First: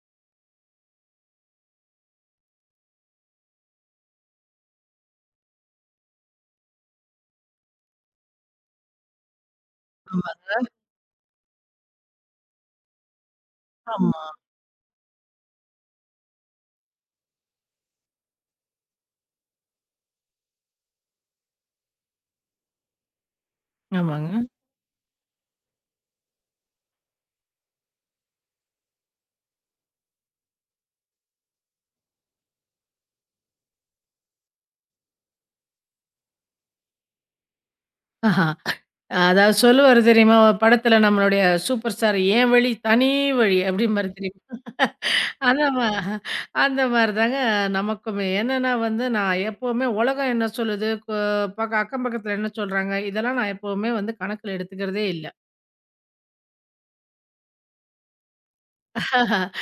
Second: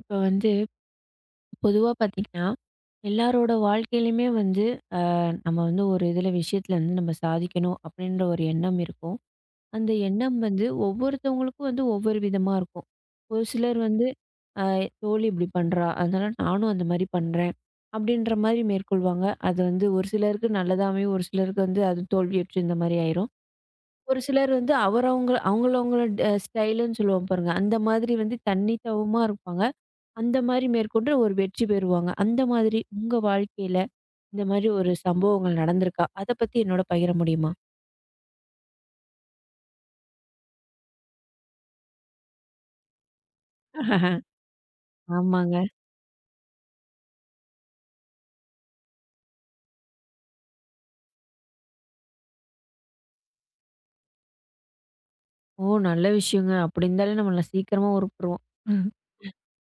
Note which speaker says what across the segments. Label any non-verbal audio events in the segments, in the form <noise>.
Speaker 1: இப்ப வந்து பொதுவா பார்த்தீங்கன்னா, எல்லாரோட வாழ்க்கையிலயுமே வந்து நம்ம வந்து ஒரு இதுல விஷயத்துல வந்து நம்ம சாதிக்கணும் அப்படின்ற ஒரு எண்ணம் இருக்கும். அந்த
Speaker 2: ஆமா,
Speaker 1: எண்ணம் வந்து ஒவ்வொருத்தவங்களுக்கும் வந்து ஒவ்வொரு விதமா இருக்கும். ஒரு சிலர் வந்து
Speaker 2: ஆமா.
Speaker 1: அ தோழி இப்படி பண்றா, அதனால நானும் அந்த மாரி பண்றேன் அப்படின்ற மாரி மேற்கொள்வாங்க. அது வந்து ஒரு சிலருக்கு நல்லதாமையும், ஒரு சிலருக்கு வந்து அது தோல்வியுற்று இந்த மாரி ஆயிரும். ஒரு
Speaker 2: ஆமாங்க.
Speaker 1: சிலர் வந்து அவரவங்க அவங்களவங்களோட ஸ்டைலுன்னு சொல்லுவோம் பாருங்க, அந்த மாதிரி வந்து தனித்துவமா இருப்பாங்க. அந்த மாரி மேற்கொண்டு ஒரு வெற்றி பெறுவாங்க. அந்த மாதிரி உங்க வாழ்க்கையில இந்த மாரி ஒரு சம்பவங்கள் நடந்திருக்கா? அத பத்தி என்னோட பகிர முடியுமா?
Speaker 2: ஆஹா. அதாவது சொல்லுவாரு தெரியுமா? ஒரு படத்துல நம்மளுடைய சூப்பர் ஸ்டார் "என் வழி தனி வழி" அப்படிம்பாரு
Speaker 1: <laughs>
Speaker 2: தெரியுமா?
Speaker 1: ஆமாங்க.
Speaker 2: அந்த மா அந்த மாரி தாங்க நமக்குமே. என்னன்னா வந்து நான் எப்பவுமே உலகம் என்ன சொல்லுது, பக்க அக்கம் பக்கத்துல என்ன சொல்றாங்க, இதெல்லாம் நான் எப்பவுமே வந்து கணக்குல எடுத்துக்கிறதே இல்ல.
Speaker 1: ஓ! நல்ல விஷயங்க. அப்படி இருந்தாலே நம்மள சீக்கிரமா உருப்புருவோம். ம்.
Speaker 2: <laughs>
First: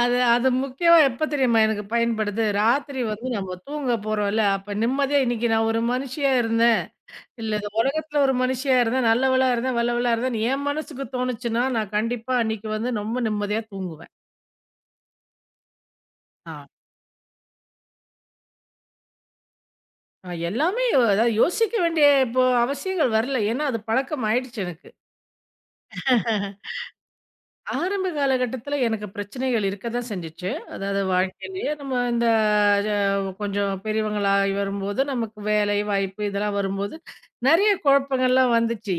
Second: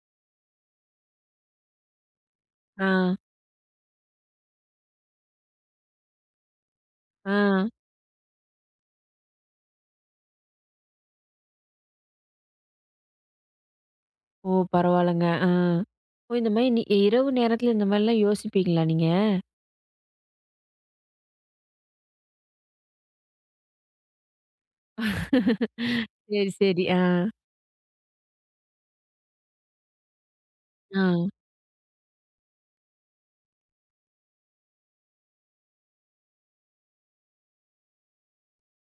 Speaker 2: அது அது முக்கியமா எப்ப தெரியுமா எனக்கு பயன்படுது?
Speaker 1: ஆ,
Speaker 2: ராத்திரி வந்து நம்ம தூங்க போறோம்ல, அப்ப நிம்மதியா இன்னைக்கு நான் ஒரு மனுஷியா இருந்தேன்.
Speaker 1: ஆ.
Speaker 2: இல்ல. இந்த உலகத்துல ஒரு மனுஷியா இருந்தேன், நல்லவளா இருந்தேன், வல்லவளா இருந்தேன். என் மனசுக்கு தோணுச்சுன்னா, நான் கண்டிப்பா அன்னைக்கு வந்து ரொம்ப நிம்மதியா தூங்குவேன்.
Speaker 1: ஓ! பரவால்லங்க. ஆ. ஓ! இந்த
Speaker 2: ஆ.
Speaker 1: மாரி நீ இரவு நேரத்துல இந்த மாரிலாம் யோசிப்பீங்களா நீங்க?
Speaker 2: எல்லாமே அதாவது யோசிக்க வேண்டிய இப்போ அவசியங்கள் வரல. ஏன்னா அது பழக்கம் ஆயிடுச்சு
Speaker 1: சரி,
Speaker 2: எனக்கு.
Speaker 1: சரி. ஆ.
Speaker 2: ஆரம்ப காலகட்டத்தில எனக்கு பிரச்சனைகள் இருக்க தான் செஞ்சுச்சு. அதாவது
Speaker 1: ஆ.
Speaker 2: வாழ்க்கையிலேயே நம்ம இந்த கொஞ்சம் பெரியவங்களாகி வரும்போது, நமக்கு வேலை வாய்ப்பு இதெல்லாம் வரும்போது, நெறைய குழப்பங்கள்லாம் வந்துச்சு.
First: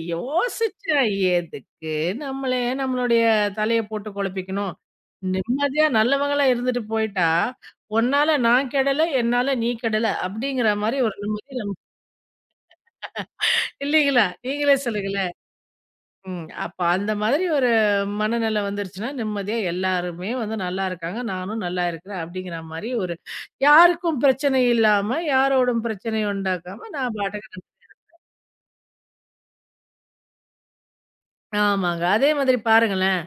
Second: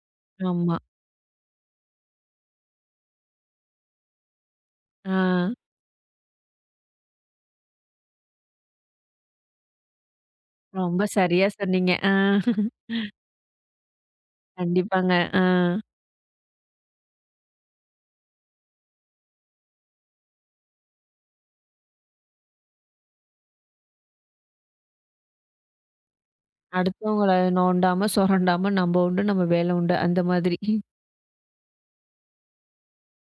Speaker 1: ஆமா.
Speaker 2: யோசிச்சேன், எதுக்கு நம்மளே நம்மளுடைய தலைய போட்டு குழப்பிக்கணும்?
Speaker 1: ஆ.
Speaker 2: நிம்மதியா நல்லவங்களா இருந்துட்டு போயிட்டா, "உன்னால நான் கெடல, என்னால நீ கெடல" அப்படிங்கிற மாரி
Speaker 1: ரொம்ப
Speaker 2: ஒரு
Speaker 1: சரியா
Speaker 2: நிம்மதி நமக்கு
Speaker 1: சொன்னீங்க. ஆ.
Speaker 2: இல்லைங்களா? நீங்களே
Speaker 1: கண்டிப்பாங்க.
Speaker 2: சொல்லுங்களேன்.
Speaker 1: ஆ.
Speaker 2: ம். அப்ப அந்த மாதிரி ஒரு மனநிலை வந்துருச்சுன்னா, நிம்மதியா எல்லாருமே வந்து நல்லா இருக்காங்க. நானும் நல்லா இருக்கிறேன். அப்படிங்கிற மாரி ஒரு யாருக்கும் பிரச்சனை இல்லாம, யாரோடும் பிரச்சனைய உண்டாக்காம நான்
Speaker 1: அடுத்தவங்கள
Speaker 2: பாட்டுக்கு
Speaker 1: நோண்டாம, சொரண்டாம நம்ம உண்டு, நம்ம வேலை உண்டு. அந்த மாதிரி.
Speaker 2: ஆமாங்க. அதே மாதிரி பாருங்களேன்,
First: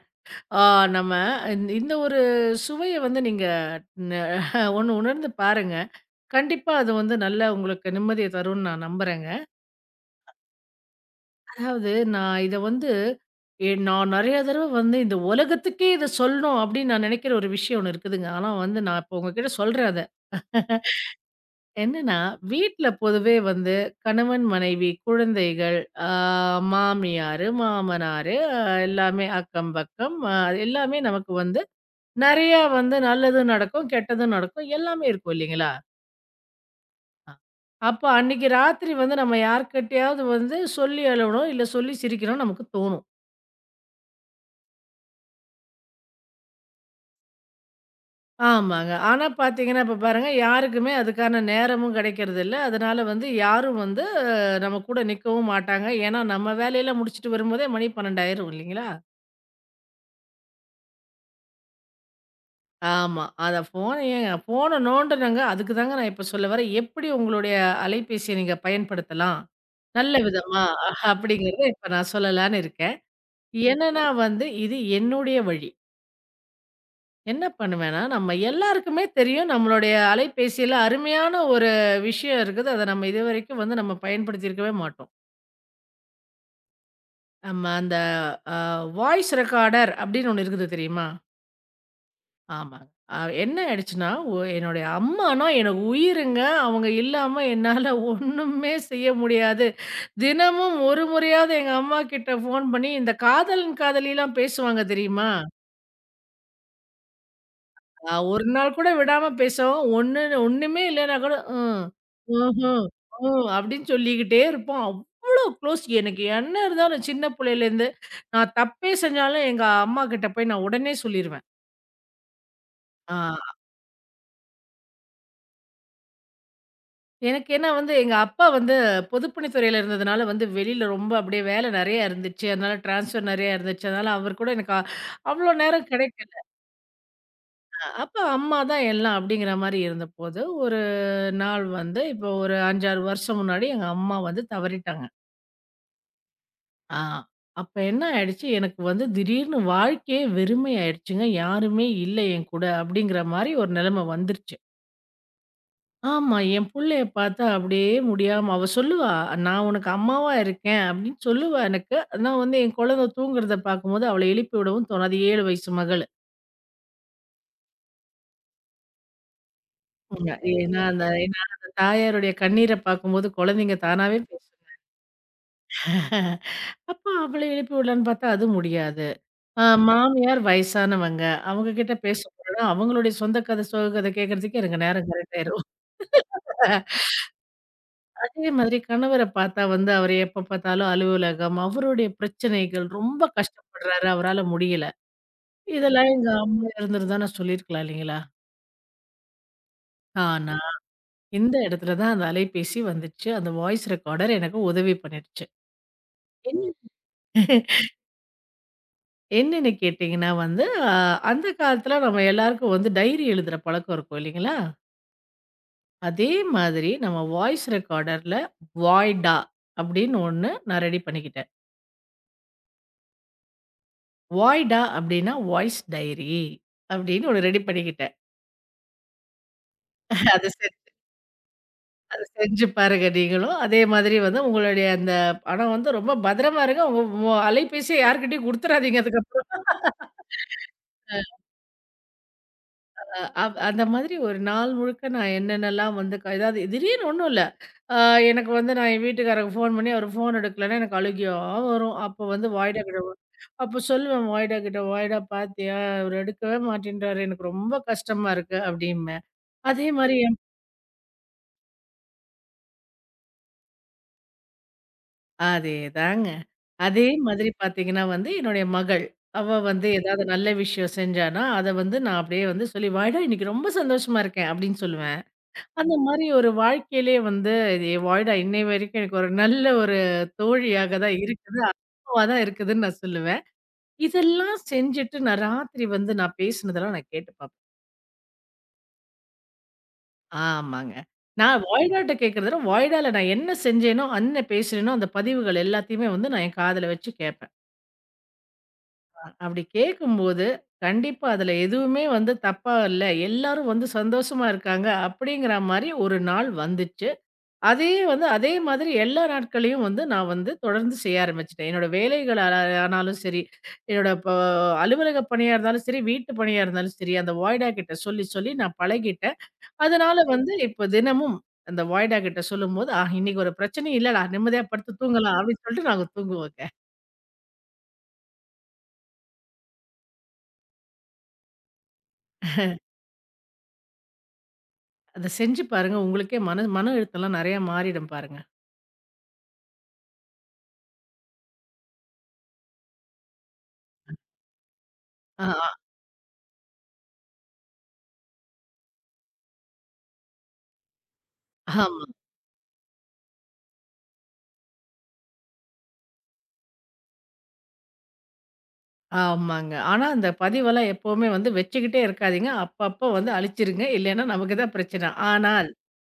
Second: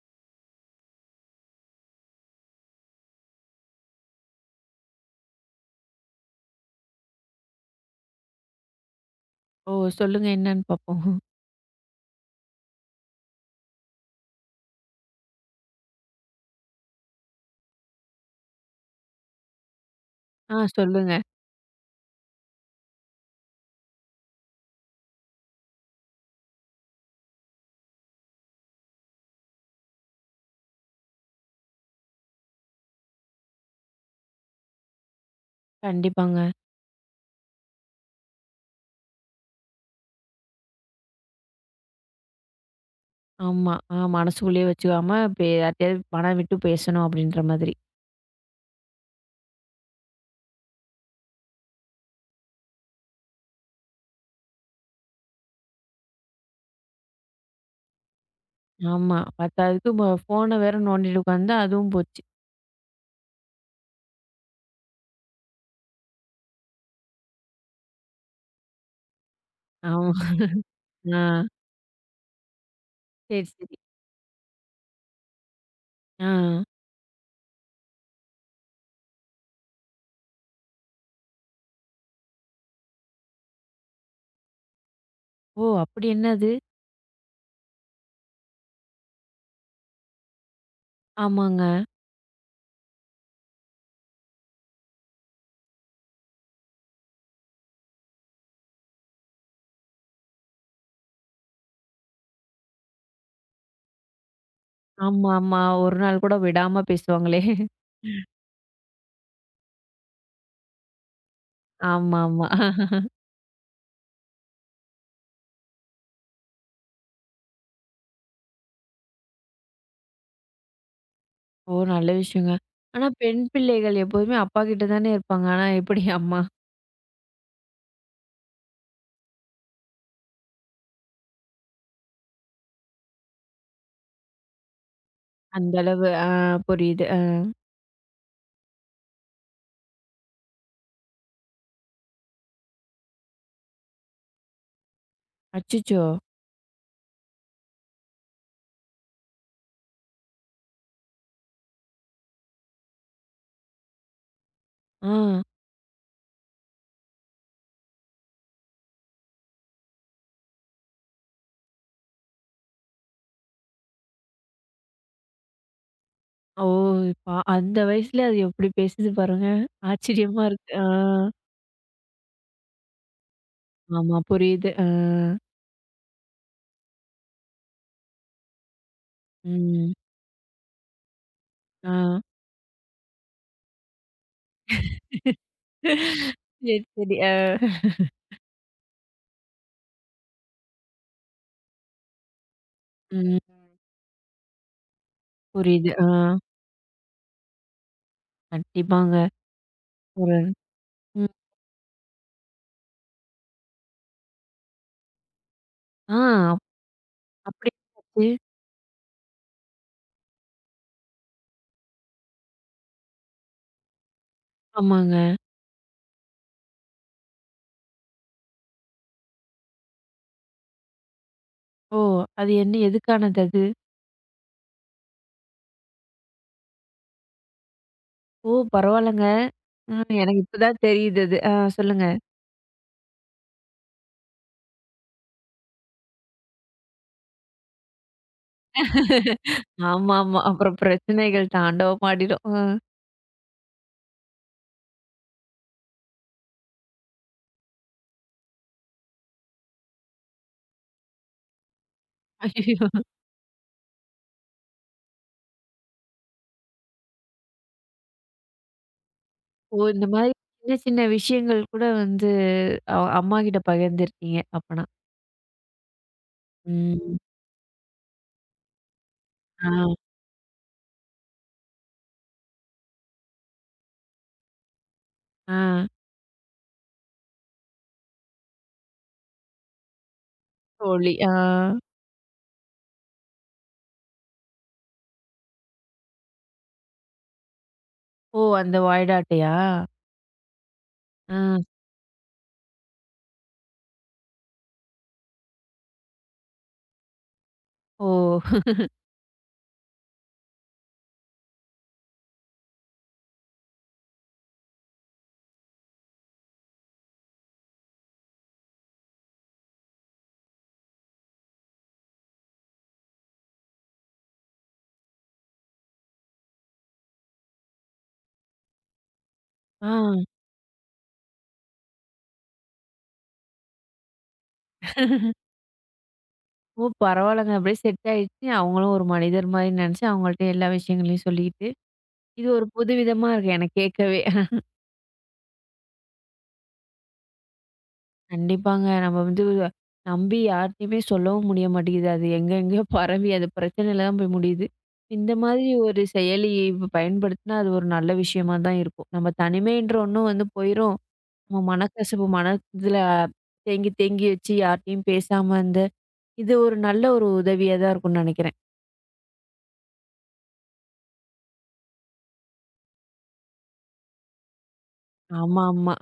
Speaker 2: ஆ நம்ம இந்த ஒரு சுவைய வந்து நீங்க ந <laughs> ஒண்ணு உணர்ந்து பாருங்க. கண்டிப்பா அது வந்து நல்ல உங்களுக்கு நிம்மதிய தரும்னு நான் நம்புறேங்க.
Speaker 1: ஓ! சொல்லுங்க என்னன்னு பாப்போம்.
Speaker 2: அதாவது நான் இத வந்து நான் நெறைய தடவ வந்து இந்த உலகத்துக்கே இத சொல்லணும் அப்படின்னு நான் நெனைக்கிற ஒரு விஷயம் ஒண்ணு இருக்குதுங்க. ஆனா வந்து நான் இப்போ உங்ககிட்ட சொல்றேன் அத.
Speaker 1: ஆ சொல்லுங்க.
Speaker 2: என்னன்னா, வீட்ல பொதுவே வந்து கணவன், மனைவி, குழந்தைகள், ஆ மாமியாரு, மாமனாரு எல்லாமே அக்கம் பக்கம் எல்லாமே நமக்கு வந்து நெறையா வந்து நல்லதும் நடக்கும், கெட்டதும் நடக்கும். எல்லாமே இருக்கும் இல்லைங்களா?
Speaker 1: கண்டிப்பாங்க.
Speaker 2: அ அப்ப அன்னைக்கு ராத்திரி வந்து நம்ம யார்கிட்டயாவது வந்து சொல்லி அழுவணும், இல்ல சொல்லி சிரிக்கணும்னு நமக்கு தோணும்.
Speaker 1: ஆமா. ஆ மனசுக்குள்ளேயே வச்சுக்காம இப்ப யார்ட்டயாவது மனம் விட்டு பேசணும் அப்படின்ற மாதிரி.
Speaker 2: ஆமாங்க. ஆனா பார்த்தீங்கன்னா, இப்ப பாருங்க யாருக்குமே அதுக்கான நேரமும் கிடைக்கிறதில்ல. அதனால வந்து யாரும் வந்து நம்ம கூட நிக்கவும் மாட்டாங்க. ஏன்னா, நம்ம வேலையெல்லாம் முடிச்சுட்டு வரும்போதே மணி 12 ஆயிரும் இல்லைங்களா?
Speaker 1: ஆமா. பத்தாததுக்கு ம ஃபோன வேற நோண்டிட்டு உட்காந்தா அதுவும் போச்சு.
Speaker 2: ஆமா. அத ஃபோன் ஏங்க ஃபோன நோண்டுனங்க. அதுக்கு தாங்க நான் இப்ப சொல்ல வரேன். எப்படி உங்களுடைய அலைபேசிய நீங்க பயன்படுத்தலாம்?
Speaker 1: ஆமா.
Speaker 2: நல்ல விதமா
Speaker 1: ஆ.
Speaker 2: அப்படிங்கிறத இப்ப நான் சொல்லலான்னு இருக்கேன்.
Speaker 1: சரி, சரி.
Speaker 2: என்னன்னா வந்து இது என்னுடைய வழி.
Speaker 1: ஆ.
Speaker 2: என்ன பண்ணுவேன்னா, நம்ம எல்லாருக்குமே தெரியும் நம்மளுடைய அலைபேசியில அருமையான ஒரு விஷயம் இருக்குது. அத நம்ம இதுவரைக்கும் வந்து நம்ம பயன்படுத்தியிருக்கவே மாட்டோம்.
Speaker 1: ஓ! அப்படி என்னது?
Speaker 2: நம்ம அந்த அ வாய்ஸ் ரெக்கார்டர் அப்படின்னு ஒண்ணு இருக்குது தெரியுமா?
Speaker 1: ஆமாங்க.
Speaker 2: ஆமாங்க. அ என்ன ஆயிடுச்சுன்னா, என்னுடைய அம்மானா எனக்கு உயிருங்க. அவங்க இல்லாம என்னால ஒண்ணுமே செய்ய முடியாது. தினமும் ஒரு முறையாவது எங்க அம்மாகிட்ட ஃபோன் பண்ணி இந்த காதலன் காதலிலாம் பேசுவாங்க தெரியுமா?
Speaker 1: ஆமா, ஆமா. ஒரு நாள் கூட விடாம பேசுவாங்களே.
Speaker 2: அ ஒரு நாள் கூட விடாம பேசவும், ஒண்ணுமே இல்லன்னா கூட, ம்,
Speaker 1: ஆமா, ஆமா.
Speaker 2: ம்ஹ்ம், ம் அப்படின்னு சொல்லிக்கிட்டே இருப்போம். அவ்ளோ க்ளோஸ். எனக்கு என்ன இருந்தாலும் சின்ன புள்ளையிலேருந்து, நான் தப்பே செஞ்சாலும் எங்க அம்மாகிட்ட போய் நான் உடனே சொல்லிருவேன்.
Speaker 1: ஓ! நல்ல விஷயங்க. ஆனா பெண்
Speaker 2: ஆ
Speaker 1: பிள்ளைகள் எப்போதுமே அப்பா கிட்ட தானே இருப்பாங்க. ஆனா எப்படி அம்மா?
Speaker 2: எனக்கு ஏன்னா வந்து எங்க அப்பா வந்து பொதுப்பணித்துறையில இருந்ததுனால வந்து வெளியில ரொம்ப அப்படியே வேலை நெறையா இருந்துச்சு. அதனால ட்ரான்ஸ்ஃபர் நெறையா இருந்துச்சு. அதனால அவர் கூட எனக்கு அ அவ்வளோ
Speaker 1: அந்த
Speaker 2: நேரம்
Speaker 1: அளவு ஆ
Speaker 2: கிடைக்கல.
Speaker 1: புரியுது. ஆ.
Speaker 2: அப்ப அம்மா தான் எல்லாம் அப்படிங்கிற மாரி இருந்தபோது நாள் வந்து இப்போ ஒரு 5, 6 வருஷம் முன்னாடி எங்க அம்மா வந்து தவறிட்டாங்க.
Speaker 1: அச்சச்சோ!
Speaker 2: ஆ அப்ப என்ன ஆயிடுச்சு, எனக்கு வந்து திடீர்னு வாழ்க்கையே வெறுமை ஆயிடுச்சுங்க. யாருமே இல்ல என் கூட அப்படிங்கிற மாரி ஒரு நிலைமை வந்துருச்சு.
Speaker 1: ஆ.
Speaker 2: ஆமா, என் புள்ளைய பார்த்தா அப்படியே முடியாம அவ சொல்லுவா, "நான் உனக்கு அம்மாவா இருக்கேன்" அப்படின்னு சொல்லுவா எனக்கு. ஆனா வந்து என் குழந்தை தூங்குறத பார்க்கும்போது அவள எழுப்பி விடவும் தோணாது. 7 வயசு மகளு.
Speaker 1: ஓ! பா அந்த வயசுல அது எப்படி பேசுது பாருங்க. ஆச்சரியமா இருக்கு. ஆ.
Speaker 2: ஏன்னா அந்த தாயாருடைய கண்ணீர பார்க்கும்போது குழந்தைங்க
Speaker 1: ஆமா
Speaker 2: தானாவே பேசும்.
Speaker 1: புரியுது. ஆ.
Speaker 2: அப்போ அவள எழுப்பி விடலான்னு பார்த்தா அது முடியாது. அ
Speaker 1: ம்.
Speaker 2: மாமியார் வயசானவங்க. அவங்க
Speaker 1: ஆ.
Speaker 2: கிட்ட பேச போனா அவங்களுடைய சொந்த கதை, சோக கதை கேட்கறதுக்கே எனக்கு நேரம் கரெக்ட் ஆயிரும்.
Speaker 1: சரி, சரி. ஆ.
Speaker 2: அதே மாதிரி கணவர பார்த்தா வந்து அவர் எப்ப பார்த்தாலும் அலுவலகம், அவருடைய பிரச்சனைகள் ரொம்ப
Speaker 1: ம்.
Speaker 2: கஷ்டப்படுறாரு, அவரால முடியல.
Speaker 1: புரியுது. ஆ.
Speaker 2: இதெல்லாம் எங்க அம்மா இருந்திருந்தா நான் சொல்லியிருக்கலாம் இல்லைங்களா?
Speaker 1: கண்டிப்பாங்க. ஒரு
Speaker 2: ஆனா,
Speaker 1: ம்.
Speaker 2: இந்த இடத்துல தான் அந்த அலைபேசி வந்துச்சு. அந்த வாய்ஸ் ரெக்கார்டர் எனக்கு உதவி பண்ணிடுச்சு.
Speaker 1: ஆ
Speaker 2: என்ன
Speaker 1: அப்படி என்னாச்சு?
Speaker 2: என்னன்னு கேட்டீங்கன்னா வந்து, அ அந்த காலத்துல நம்ம எல்லாருக்கும் வந்து டைரி எழுதுற பழக்கம் இருக்கும் இல்லைங்களா?
Speaker 1: ஆமாங்க.
Speaker 2: அதே மாதிரி நம்ம வாய்ஸ் ரெக்கார்டர்ல வாய்டா அப்படின்னு ஒண்ணு நான் ரெடி பண்ணிக்கிட்டேன்.
Speaker 1: ஓ! அது என்ன எதுக்கானது அது?
Speaker 2: வாய்டா அப்படின்னா வாய்ஸ் டைரி அப்படின்னு ஒண்ணு ரெடி பண்ணிக்கிட்டேன்.
Speaker 1: ஓ! பரவால்லங்க. ம்.
Speaker 2: <laughs>
Speaker 1: எனக்கு
Speaker 2: அத
Speaker 1: இப்ப
Speaker 2: செ
Speaker 1: தான் தெரியுது அது. ஆ சொல்லுங்க.
Speaker 2: அத செஞ்சு பாருங்க நீங்களும். அதே மாதிரி வந்து உங்களுடைய அந்த ஆனா வந்து ரொம்ப பத்திரமா இருங்க. உங்க அலைபேசிய யார்கிட்டயும் குடுத்துறாதீங்க அதுக்கப்புறம்.
Speaker 1: ஆமாமா. அப்புறம் பிரச்சனைகள் தாண்டவமாடிடும். ஆ.
Speaker 2: அ அவ் அந்த மாதிரி ஒரு நாள் முழுக்க நான் என்னென்னலாம் வந்து ஏதாவது திடீர்னு ஒண்ணும் இல்ல. அ எனக்கு வந்து நான் என் வீட்டுக்காரருக்கு ஃபோன் பண்ணி அவரு ஃபோன் எடுக்கலன்னா எனக்கு அழுகையா வரும். அப்போ வந்து
Speaker 1: ஐயயோ!
Speaker 2: அப்போ சொல்லுவேன் வாய்டா கிட்ட, "வாய்டா பாத்தியா? அவரு எடுக்கவே மாட்டேன்றாரு. எனக்கு ரொம்ப கஷ்டமா இருக்கு" அப்படிம்பேன்.
Speaker 1: ஓ!
Speaker 2: அதே
Speaker 1: இந்த
Speaker 2: மாரி
Speaker 1: மாரி
Speaker 2: என்
Speaker 1: சின்ன சின்ன விஷயங்கள் கூட வந்து அம்மா கிட்ட பகிர்ந்திருக்கீங்க அப்பனா.
Speaker 2: அதேதாங்க. அதே
Speaker 1: ம்.
Speaker 2: மாதிரி பாத்தீங்கன்னா வந்து என்னுடைய மகள், அவ
Speaker 1: ஆ,
Speaker 2: வந்து ஏதாவது நல்ல விஷயம் செஞ்சான்னா, அத வந்து நான் அப்படியே வந்து சொல்லி "வாய்டா இன்னைக்கு ரொம்ப சந்தோஷமா இருக்கேன்" அப்படின்னு சொல்லுவேன்.
Speaker 1: ஆ.
Speaker 2: அந்த மாரி ஒரு வாழ்க்கையிலயே வந்து இது எவாய்டா இன்னை வரைக்கும் எனக்கு ஒரு நல்ல ஒரு தோழியாக
Speaker 1: தோழி.
Speaker 2: தான்
Speaker 1: ஆ.
Speaker 2: இருக்குது. அனுபவா தான் இருக்குதுன்னு நான் சொல்லுவேன். இதெல்லாம் செஞ்சுட்டு நான் ராத்திரி வந்து நான் பேசினதெல்லாம் நான் கேட்டு பார்ப்பேன்.
Speaker 1: ஓ! அந்த வாய்டா அட்டையா?
Speaker 2: ஆமாங்க.
Speaker 1: ஆ.
Speaker 2: நான் வாய்டாட்ட கேட்கிறத விட, வாய்டால நான் என்ன செஞ்சேனோ, என்ன பேசினேனோ அந்த பதிவுகள் எல்லாத்தையுமே வந்து நான் என் காதுல வச்சு கேட்பேன்.
Speaker 1: ஓ!
Speaker 2: அ அப்படி கேட்கும்போது, கண்டிப்பா அதுல எதுவுமே வந்து தப்பா இல்ல. எல்லாரும் வந்து சந்தோஷமா இருக்காங்க. அப்படிங்கிற மாரி ஒரு நாள் வந்துச்சு. அதே மாதிரி எல்லா நாட்களையும் வந்து நான் வந்து தொடர்ந்து செய்ய ஆரம்பிச்சுட்டேன். என்னோட வேலைகள் ஆ ஆனாலும் சரி, என்னோட இப்போ அலுவலக பணியா இருந்தாலும் சரி, வீட்டு பணியா இருந்தாலும் சரி, அந்த வாய்டா கிட்ட சொல்லி, சொல்லி நான் பழகிட்டேன்.
Speaker 1: ஆ.
Speaker 2: அதனால வந்து இப்போ தினமும் அந்த வாய்டா கிட்ட சொல்லும்போது, "ஆ இன்னைக்கு ஒரு பிரச்சனையும் இல்லடா, நிம்மதியா படுத்து தூங்கலாம்." அப்படின்னு சொல்லிட்டு நாங்க தூங்குவோங்க.
Speaker 1: ஓ! பரவால்லங்க. அப்படியே செட் ஆயிடுச்சு. அவங்களும் ஒரு மனிதர் மாரி நெனச்சு அவங்கள்ட்ட எல்லா விஷயங்களையும் சொல்லிக்கிட்டு, இது ஒரு புதுவிதமா இருக்கு எனக்கு கேட்கவே.
Speaker 2: அத செஞ்சு பாருங்க. உங்களுக்கே மன மன அழுத்தம்லாம் நெறையா மாறிடும் பாருங்க.
Speaker 1: கண்டிப்பாங்க. நம்ம வந்து நம்பி யார்ட்டயுமே சொல்லவும் முடிய மாட்டேங்குது. அது எங்க எங்கேயோ பரவி அது பிரச்சனையில தான் போய் முடியுது. இந்த
Speaker 2: ஆ
Speaker 1: மாதிரி
Speaker 2: ஆ
Speaker 1: ஒரு செயலி பயன்படுத்தினா அது ஒரு நல்ல விஷயமா தான் இருக்கும். நம்ம தனிமைன்ற ஒண்ணும் வந்து போயிரும். நம்ம
Speaker 2: ஆமா.
Speaker 1: மனக்கசப்பு மன இதுல தேங்கி தேங்கி வச்சு யார்ட்டயும் பேசாம இருந்த, இது ஒரு நல்ல ஒரு உதவியா தான் இருக்கும்னு நெனைக்கிறேன்.
Speaker 2: ஆமாங்க. ஆனா, அந்த பதிவெல்லாம் எப்பவுமே வந்து வச்சுக்கிட்டே இருக்காதீங்க. அப்பப்போ வந்து அழிச்சிருங்க. இல்லைன்னா நமக்கு தான் பிரச்சன.
Speaker 1: ஆமா,
Speaker 2: ஆனால்,
Speaker 1: ஆமா.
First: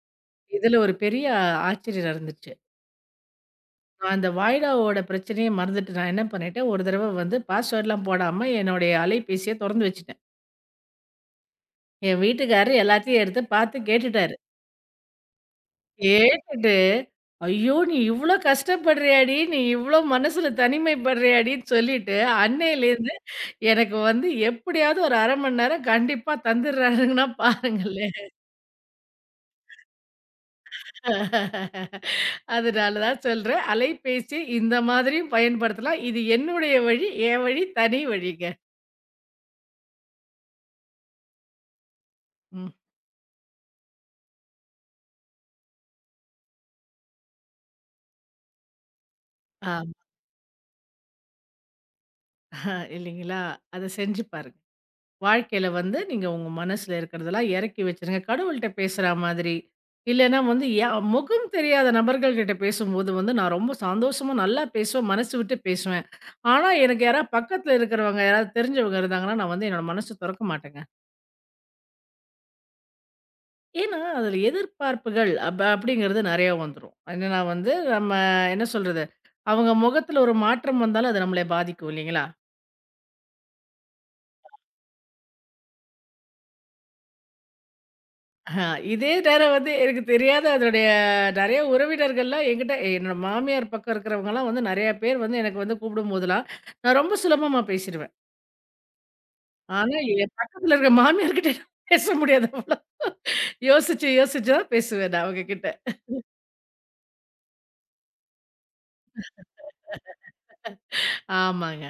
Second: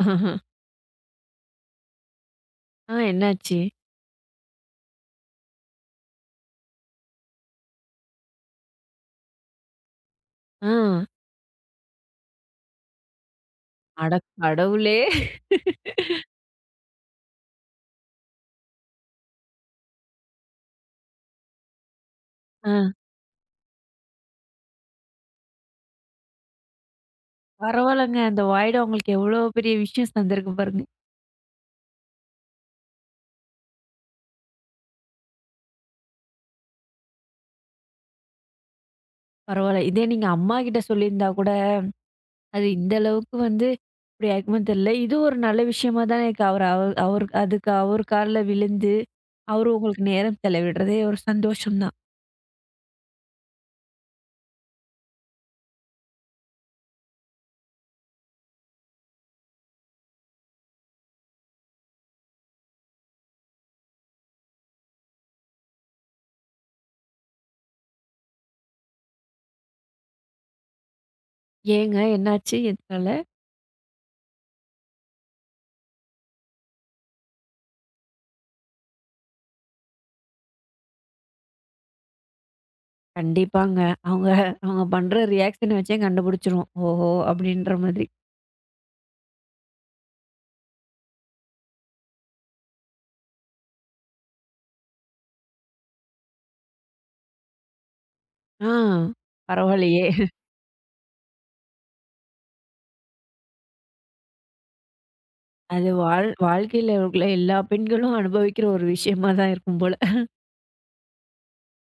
Speaker 2: இதுல ஒரு பெரிய ஆச்சரியம் நடந்துச்சு.
Speaker 1: ஆ என்னாச்சு?
Speaker 2: நான் அந்த வாய்டாவோட பிரச்சனைய மறந்துட்டு நான் என்ன பண்ணிட்டேன், ஒரு தடவ வந்து பாஸ்வேர்ட்லாம் போடாம என்னுடைய அலைபேசிய தொறந்து வச்சுட்டேன்.
Speaker 1: ஆ.
Speaker 2: என் வீட்டுக்காரரு எல்லாத்தையும் எடுத்து பார்த்து
Speaker 1: அட
Speaker 2: கேட்டுட்டாரு.
Speaker 1: கடவுளே!
Speaker 2: கேட்டுட்டு, "ஐயோ! நீ இவ்ளோ கஷ்டப்படுறியாடி! நீ இவ்ளோ மனசுல தனிமைப்படுறியாடின்னு" சொல்லிட்டு,
Speaker 1: ஆ.
Speaker 2: அன்னையிலேருந்து எனக்கு வந்து எப்படியாவது ஒரு 1/2 மணி நேரம் கண்டிப்பா தந்துடுறாருங்கன்னா
Speaker 1: பரவால்லங்க.
Speaker 2: பாருங்களேன்.
Speaker 1: அந்த வாய்டா உங்களுக்கு எவ்ளோ பெரிய விஷயம் தந்திருக்கு பாருங்க.
Speaker 2: அதனால தான் சொல்றேன். அலைபேசி இந்த மாதிரியும் பயன்படுத்தலாம். இது என்னுடைய வழி, என் வழி தனி வழிங்க.
Speaker 1: பரவால்ல. இதே நீங்க அம்மா கிட்ட சொல்லியிருந்தா கூட, அது
Speaker 2: ம்.
Speaker 1: இந்த அளவுக்கு வந்து இப்டி ஆயிருக்குமான்னு தெரியல. இது ஒரு நல்ல விஷயமா தானே இருக்கு. அவரு அவ அவரு அதுக்கு அவர் கால்ல விழுந்து, அவரு
Speaker 2: ஆமா
Speaker 1: உங்களுக்கு நேரம் செலவிடுறதே ஒரு சந்தோஷம் தான்.
Speaker 2: இல்லைங்களா? அத செஞ்சு பாருங்க. வாழ்க்கையில வந்து நீங்க உங்க மனசுல இருக்கிறதெல்லாம் இறக்கி வச்சுருங்க. கடவுள்ட்ட பேசுற மாதிரி, இல்லன்னா வந்து முகம் தெரியாத நபர்கள் கிட்ட பேசும்போது வந்து நான் ரொம்ப சந்தோஷமா நல்லா பேசுவேன். மனசு விட்டு பேசுவேன். ஆனா எனக்கு யாராவது பக்கத்துல இருக்கிறவங்க, யாராவது தெரிஞ்சவங்க இருந்தாங்கன்னா, நான் வந்து என்னோட மனசு தொறக்க மாட்டேங்க.
Speaker 1: ஏங்க என்னாச்சு? எதுனால?
Speaker 2: ஏன்னா, அதில எதிர்பார்ப்புகள் அப்படிங்கிறது நெறைய வந்துரும். என்னன்னா வந்து நம்ம என்ன சொல்றது? அவங்க முகத்தில ஒரு மாற்றம் வந்தாலும் அது நம்மள பாதிக்கும் இல்லைங்களா?
Speaker 1: கண்டிப்பாங்க. அவங்க அவங்க பண்ற ரியாக்ஷன வச்சே கண்டுபிடிச்சுருவோம். ஓஹோ! அப்படின்ற மாதிரி.
Speaker 2: இதே நேரம் வந்து எனக்கு தெரியாத அதனுடைய நெறைய உறவினர்கள்லாம் என்கிட்ட என்னோட மாமியார் பக்கம் இருக்கிறவங்கலாம் வந்து நெறைய பேர் வந்து எனக்கு வந்து கூப்பிடும்போதெல்லாம், நான் ரொம்ப சுலபமா பேசிருவேன்.
Speaker 1: ஆ
Speaker 2: ஆனா,
Speaker 1: பரவாயில்லையே!
Speaker 2: என் பக்கத்தில இருக்கிற மாமியார் கிட்ட பேச முடியாது அவ்வளோ. யோசிச்சு யோசிச்சு தான் பேசுவேன் நான் அவங்க கிட்ட.
Speaker 1: அது வாழ் வாழ்க்கையில உள்ள எல்லா பெண்களும் அனுபவிக்கிற ஒரு விஷயமா தான் இருக்கும் போல.
Speaker 2: ஆமாங்க.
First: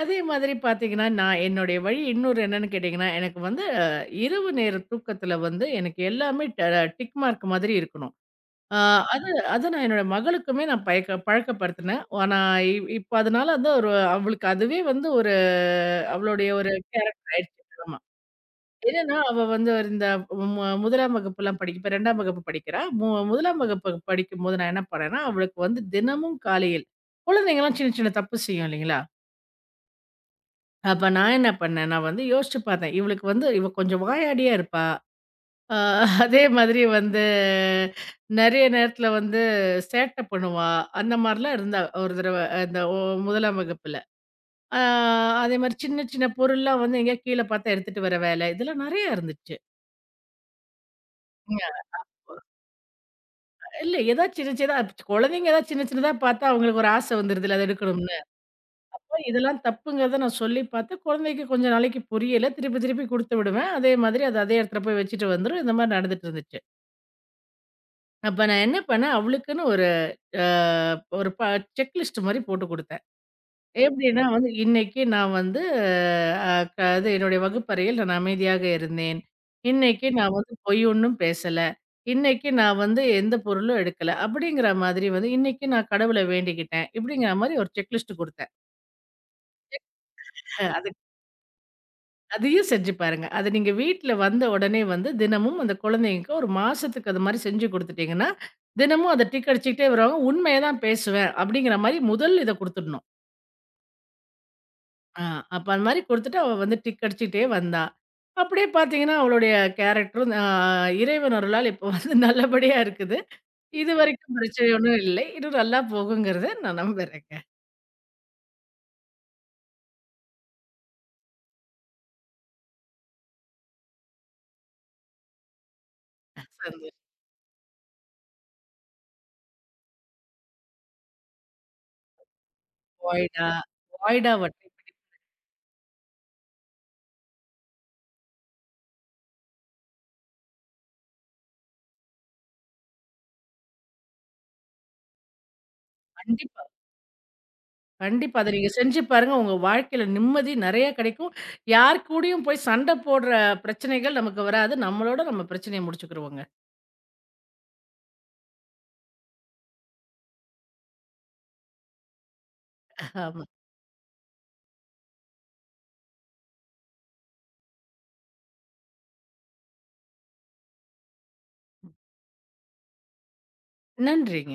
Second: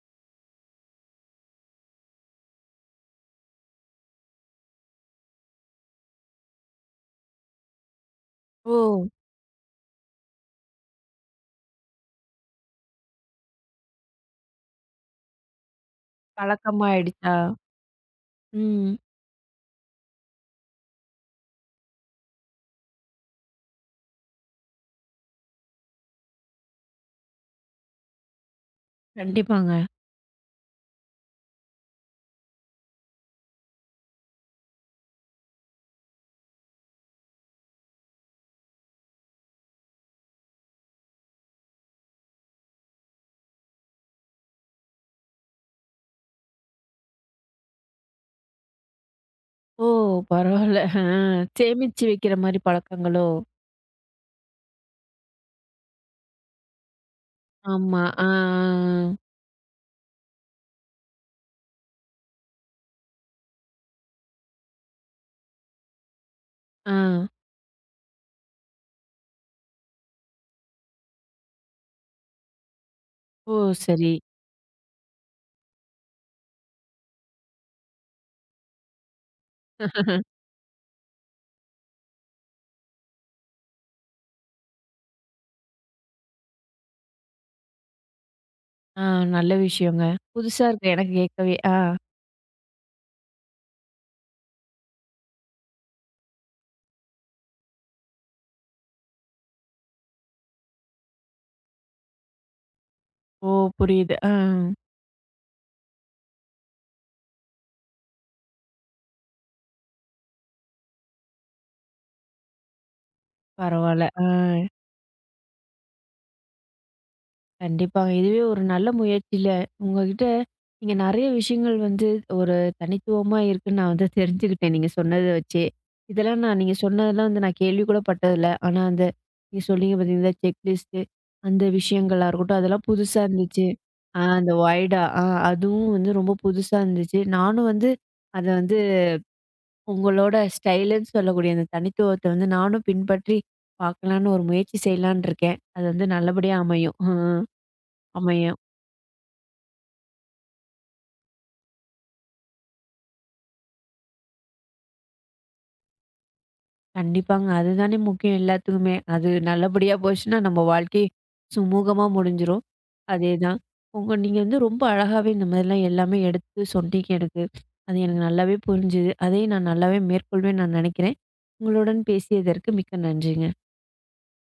Speaker 2: அதே மாதிரி பார்த்தீங்கன்னா, நான் என்னுடைய வழி இன்னொரு என்னன்னு கேட்டீங்கன்னா, எனக்கு வந்து அ இரவு நேர தூக்கத்தில வந்து எனக்கு எல்லாமே டிக் மார்க் மாதிரி இருக்கணும்.
Speaker 1: ஓ!
Speaker 2: ஆ அது ம். அத நான் என்னோட மகளுக்குமே நான் பழக்கப்படுத்தினேன். ஆனா இ இப்ப அதனால வந்து ஒரு அவளுக்கு அதுவே வந்து ஒரு அவளுடைய ஒரு கேரக்டர்
Speaker 1: பழக்கமாயிடுச்சா?
Speaker 2: ஆயிடுச்சு. ஆமா.
Speaker 1: ம்.
Speaker 2: என்னன்னா அவ வந்து ஒரு இந்த 1ஆம் வகுப்புலாம் படிக்க இப்ப 2ஆம் வகுப்பு படிக்கிறா. 1ஆம் வகுப்பு படிக்கும்போது நான் என்ன பண்ணேன்னா, அவளுக்கு வந்து தினமும் காலையில் குழந்தைங்கலாம் சின்ன சின்ன தப்பு செய்யும் இல்லைங்களா?
Speaker 1: கண்டிப்பாங்க.
Speaker 2: அப்ப நான் என்ன பண்ணேன், நான் வந்து யோசிச்சு பார்த்தேன். இவளுக்கு வந்து இவ கொஞ்சம் வாயாடியா இருப்பா. அ அதே மாதிரி வந்து நெறைய நேரத்தில வந்து சேட்டை பண்ணுவா. அந்த மாரிலாம் இருந்தா ஒரு தடவ அந்த ஒ 1ஆம் வகுப்புல. அ அதே மாரி சின்ன சின்ன பொருள்லாம் வந்து எங்கேயா கீழ பார்த்தா எடுத்துட்டு வர வேலை, இதெல்லாம் நெறைய இருந்துச்சு.
Speaker 1: ஓ! பரவால்ல. ஆ சேமிச்சு வைக்கிற மாரி பழக்கங்களோ?
Speaker 2: இல்ல ஏதாவது சின்ன சின்னதா குழந்தைங்க ஏதாவது சின்ன சின்னதா பார்த்தா அவங்களுக்கு ஒரு ஆசை வந்துருதுல்ல, அத
Speaker 1: ஆமா.
Speaker 2: எடுக்கணும்னு.
Speaker 1: ஆ, ஆ,
Speaker 2: இதெல்லாம் தப்புங்கிறத நான் சொல்லி பார்த்தேன். குழந்தைக்கு கொஞ்ச நாளைக்கு புரியல. திருப்பி, திருப்பி குடுத்து விடுவேன். அதே மாதிரி அது அதே இடத்துல போய் வச்சுட்டு வந்துரும். இந்த மாரி நடந்துட்டு இருந்துச்சு.
Speaker 1: ஆ. ஆ.
Speaker 2: அப்ப நான் என்ன பண்ணேன், அவளுக்குன்னு ஒரு அ ஒரு ப செக்லிஸ்ட் மாரி போட்டு குடுத்தேன்.
Speaker 1: ஓ! சரி.
Speaker 2: எப்படின்னா வந்து இன்னைக்கு நான் வந்து அ அது என்னுடைய வகுப்பறையில் நான் அமைதியாக இருந்தேன். இன்னைக்கு நான் வந்து பொய் ஒண்ணும் பேசல. இன்னைக்கு நான் வந்து எந்த பொருளும் எடுக்கல. அப்படிங்கிற மாதிரி வந்து இன்னைக்கு நான் கடவுள வேண்டிக்கிட்டேன். இப்படிங்கிற மாரி ஒரு செக்லிஸ்ட்
Speaker 1: ஆ நல்ல விஷயங்க. புதுசா
Speaker 2: குடுத்தேன்.
Speaker 1: இருக்கு எனக்கு கேட்கவே. ஆ.
Speaker 2: அதையும் செஞ்சு பாருங்க. அது நீங்க வீட்ல வந்த உடனே வந்து தினமும் அந்த குழந்தைங்களுக்கு ஒரு மாசத்துக்கு அது மாரி செஞ்சு குடுத்துட்டீங்கன்னா, தினமும் அத டிக் அடிச்சுக்கிட்டே வருவாங்க. உண்மைய தான் பேசுவேன் அப்படிங்கிற மாரி முதல் இத குடுத்துடணும்.
Speaker 1: ஓ! புரியுது. ஆ.
Speaker 2: ஆ அப்ப அந்த மாரி குடுத்துட்டு அவ வந்து டிக் அடிச்சுக்கிட்டே வந்தா. அப்படியே பார்த்தீங்கன்னா, அவளுடைய கேரக்டரும் ஆ இறைவன் அருளால் இப்போ வந்து நல்லபடியா இருக்குது.
Speaker 1: பரவால்ல. ஆ.
Speaker 2: இதுவரைக்கும் பிரச்சனை ஒண்ணும் இல்லை. இன்னும் நல்லா போகுங்கிறத நான் நம்புறேங்க.
Speaker 1: கண்டிப்பாங்க. இதுவே ஒரு நல்ல முயற்சியில உங்ககிட்ட நீங்க நெறைய விஷயங்கள் வந்து ஒரு தனித்துவமா இருக்குன்னு நான் வந்து தெரிஞ்சுக்கிட்டேன், நீங்க சொன்னத வச்சே. இதெல்லாம் நான் நீங்க
Speaker 2: சந்தோஷம்.
Speaker 1: சொன்னதெல்லாம் வந்து நான் கேள்வி கூட பட்டதில்ல. ஆனா, அந்த நீங்க சொன்னீங்க பார்த்தீங்களா, செக்லிஸ்ட்டு அந்த விஷயங்களா இருக்கட்டும், அதெல்லாம் புதுசா
Speaker 2: வாய்டா
Speaker 1: இருந்துச்சு. ஆ
Speaker 2: வாய்டா
Speaker 1: அந்த
Speaker 2: வட்டம்.
Speaker 1: வைடா ஆ அதுவும் வந்து ரொம்ப புதுசா இருந்துச்சு. நானும் வந்து அத வந்து உங்களோட ஸ்டைலுன்னு சொல்லக்கூடிய அந்த தனித்துவத்த வந்து நானும் பின்பற்றி பார்க்கலான்னு ஒரு முயற்சி செய்யலான்னு இருக்கேன். அது வந்து நல்லபடியா
Speaker 2: கண்டிப்பா.
Speaker 1: அமையும். ம்.
Speaker 2: கண்டிப்பா. அத
Speaker 1: அமையும்.
Speaker 2: நீங்க செஞ்சு பாருங்க. உங்க வாழ்க்கையில நிம்மதி நெறைய கிடைக்கும். யார் கூடயும் போய் சண்ட போடுற பிரச்சனைகள் நமக்கு வராது. நம்மளோட நம்ம பிரச்சனைய முடிச்சுக்குருவோங்க.
Speaker 1: கண்டிப்பாங்க. அதுதானே முக்கியம் எல்லாத்துக்குமே. அது நல்லபடியா போச்சுன்னா, நம்ம வாழ்க்கை சுமூகமா முடிஞ்சிரும்.
Speaker 2: ஆமா.
Speaker 1: அதேதான். உங்க நீங்க வந்து ரொம்ப அழகாவே இந்த மாதிரிலாம் எல்லாமே எடுத்து சொன்னீங்க எனக்கு. அது எனக்கு நல்லாவே புரிஞ்சுது. அதையும் நான் நல்லாவே மேற்கொள்வேன்னு நான் நினைக்கிறேன். உங்களுடன் பேசியதற்கு மிக்க நன்றிங்க.
Speaker 2: நன்றிங்க.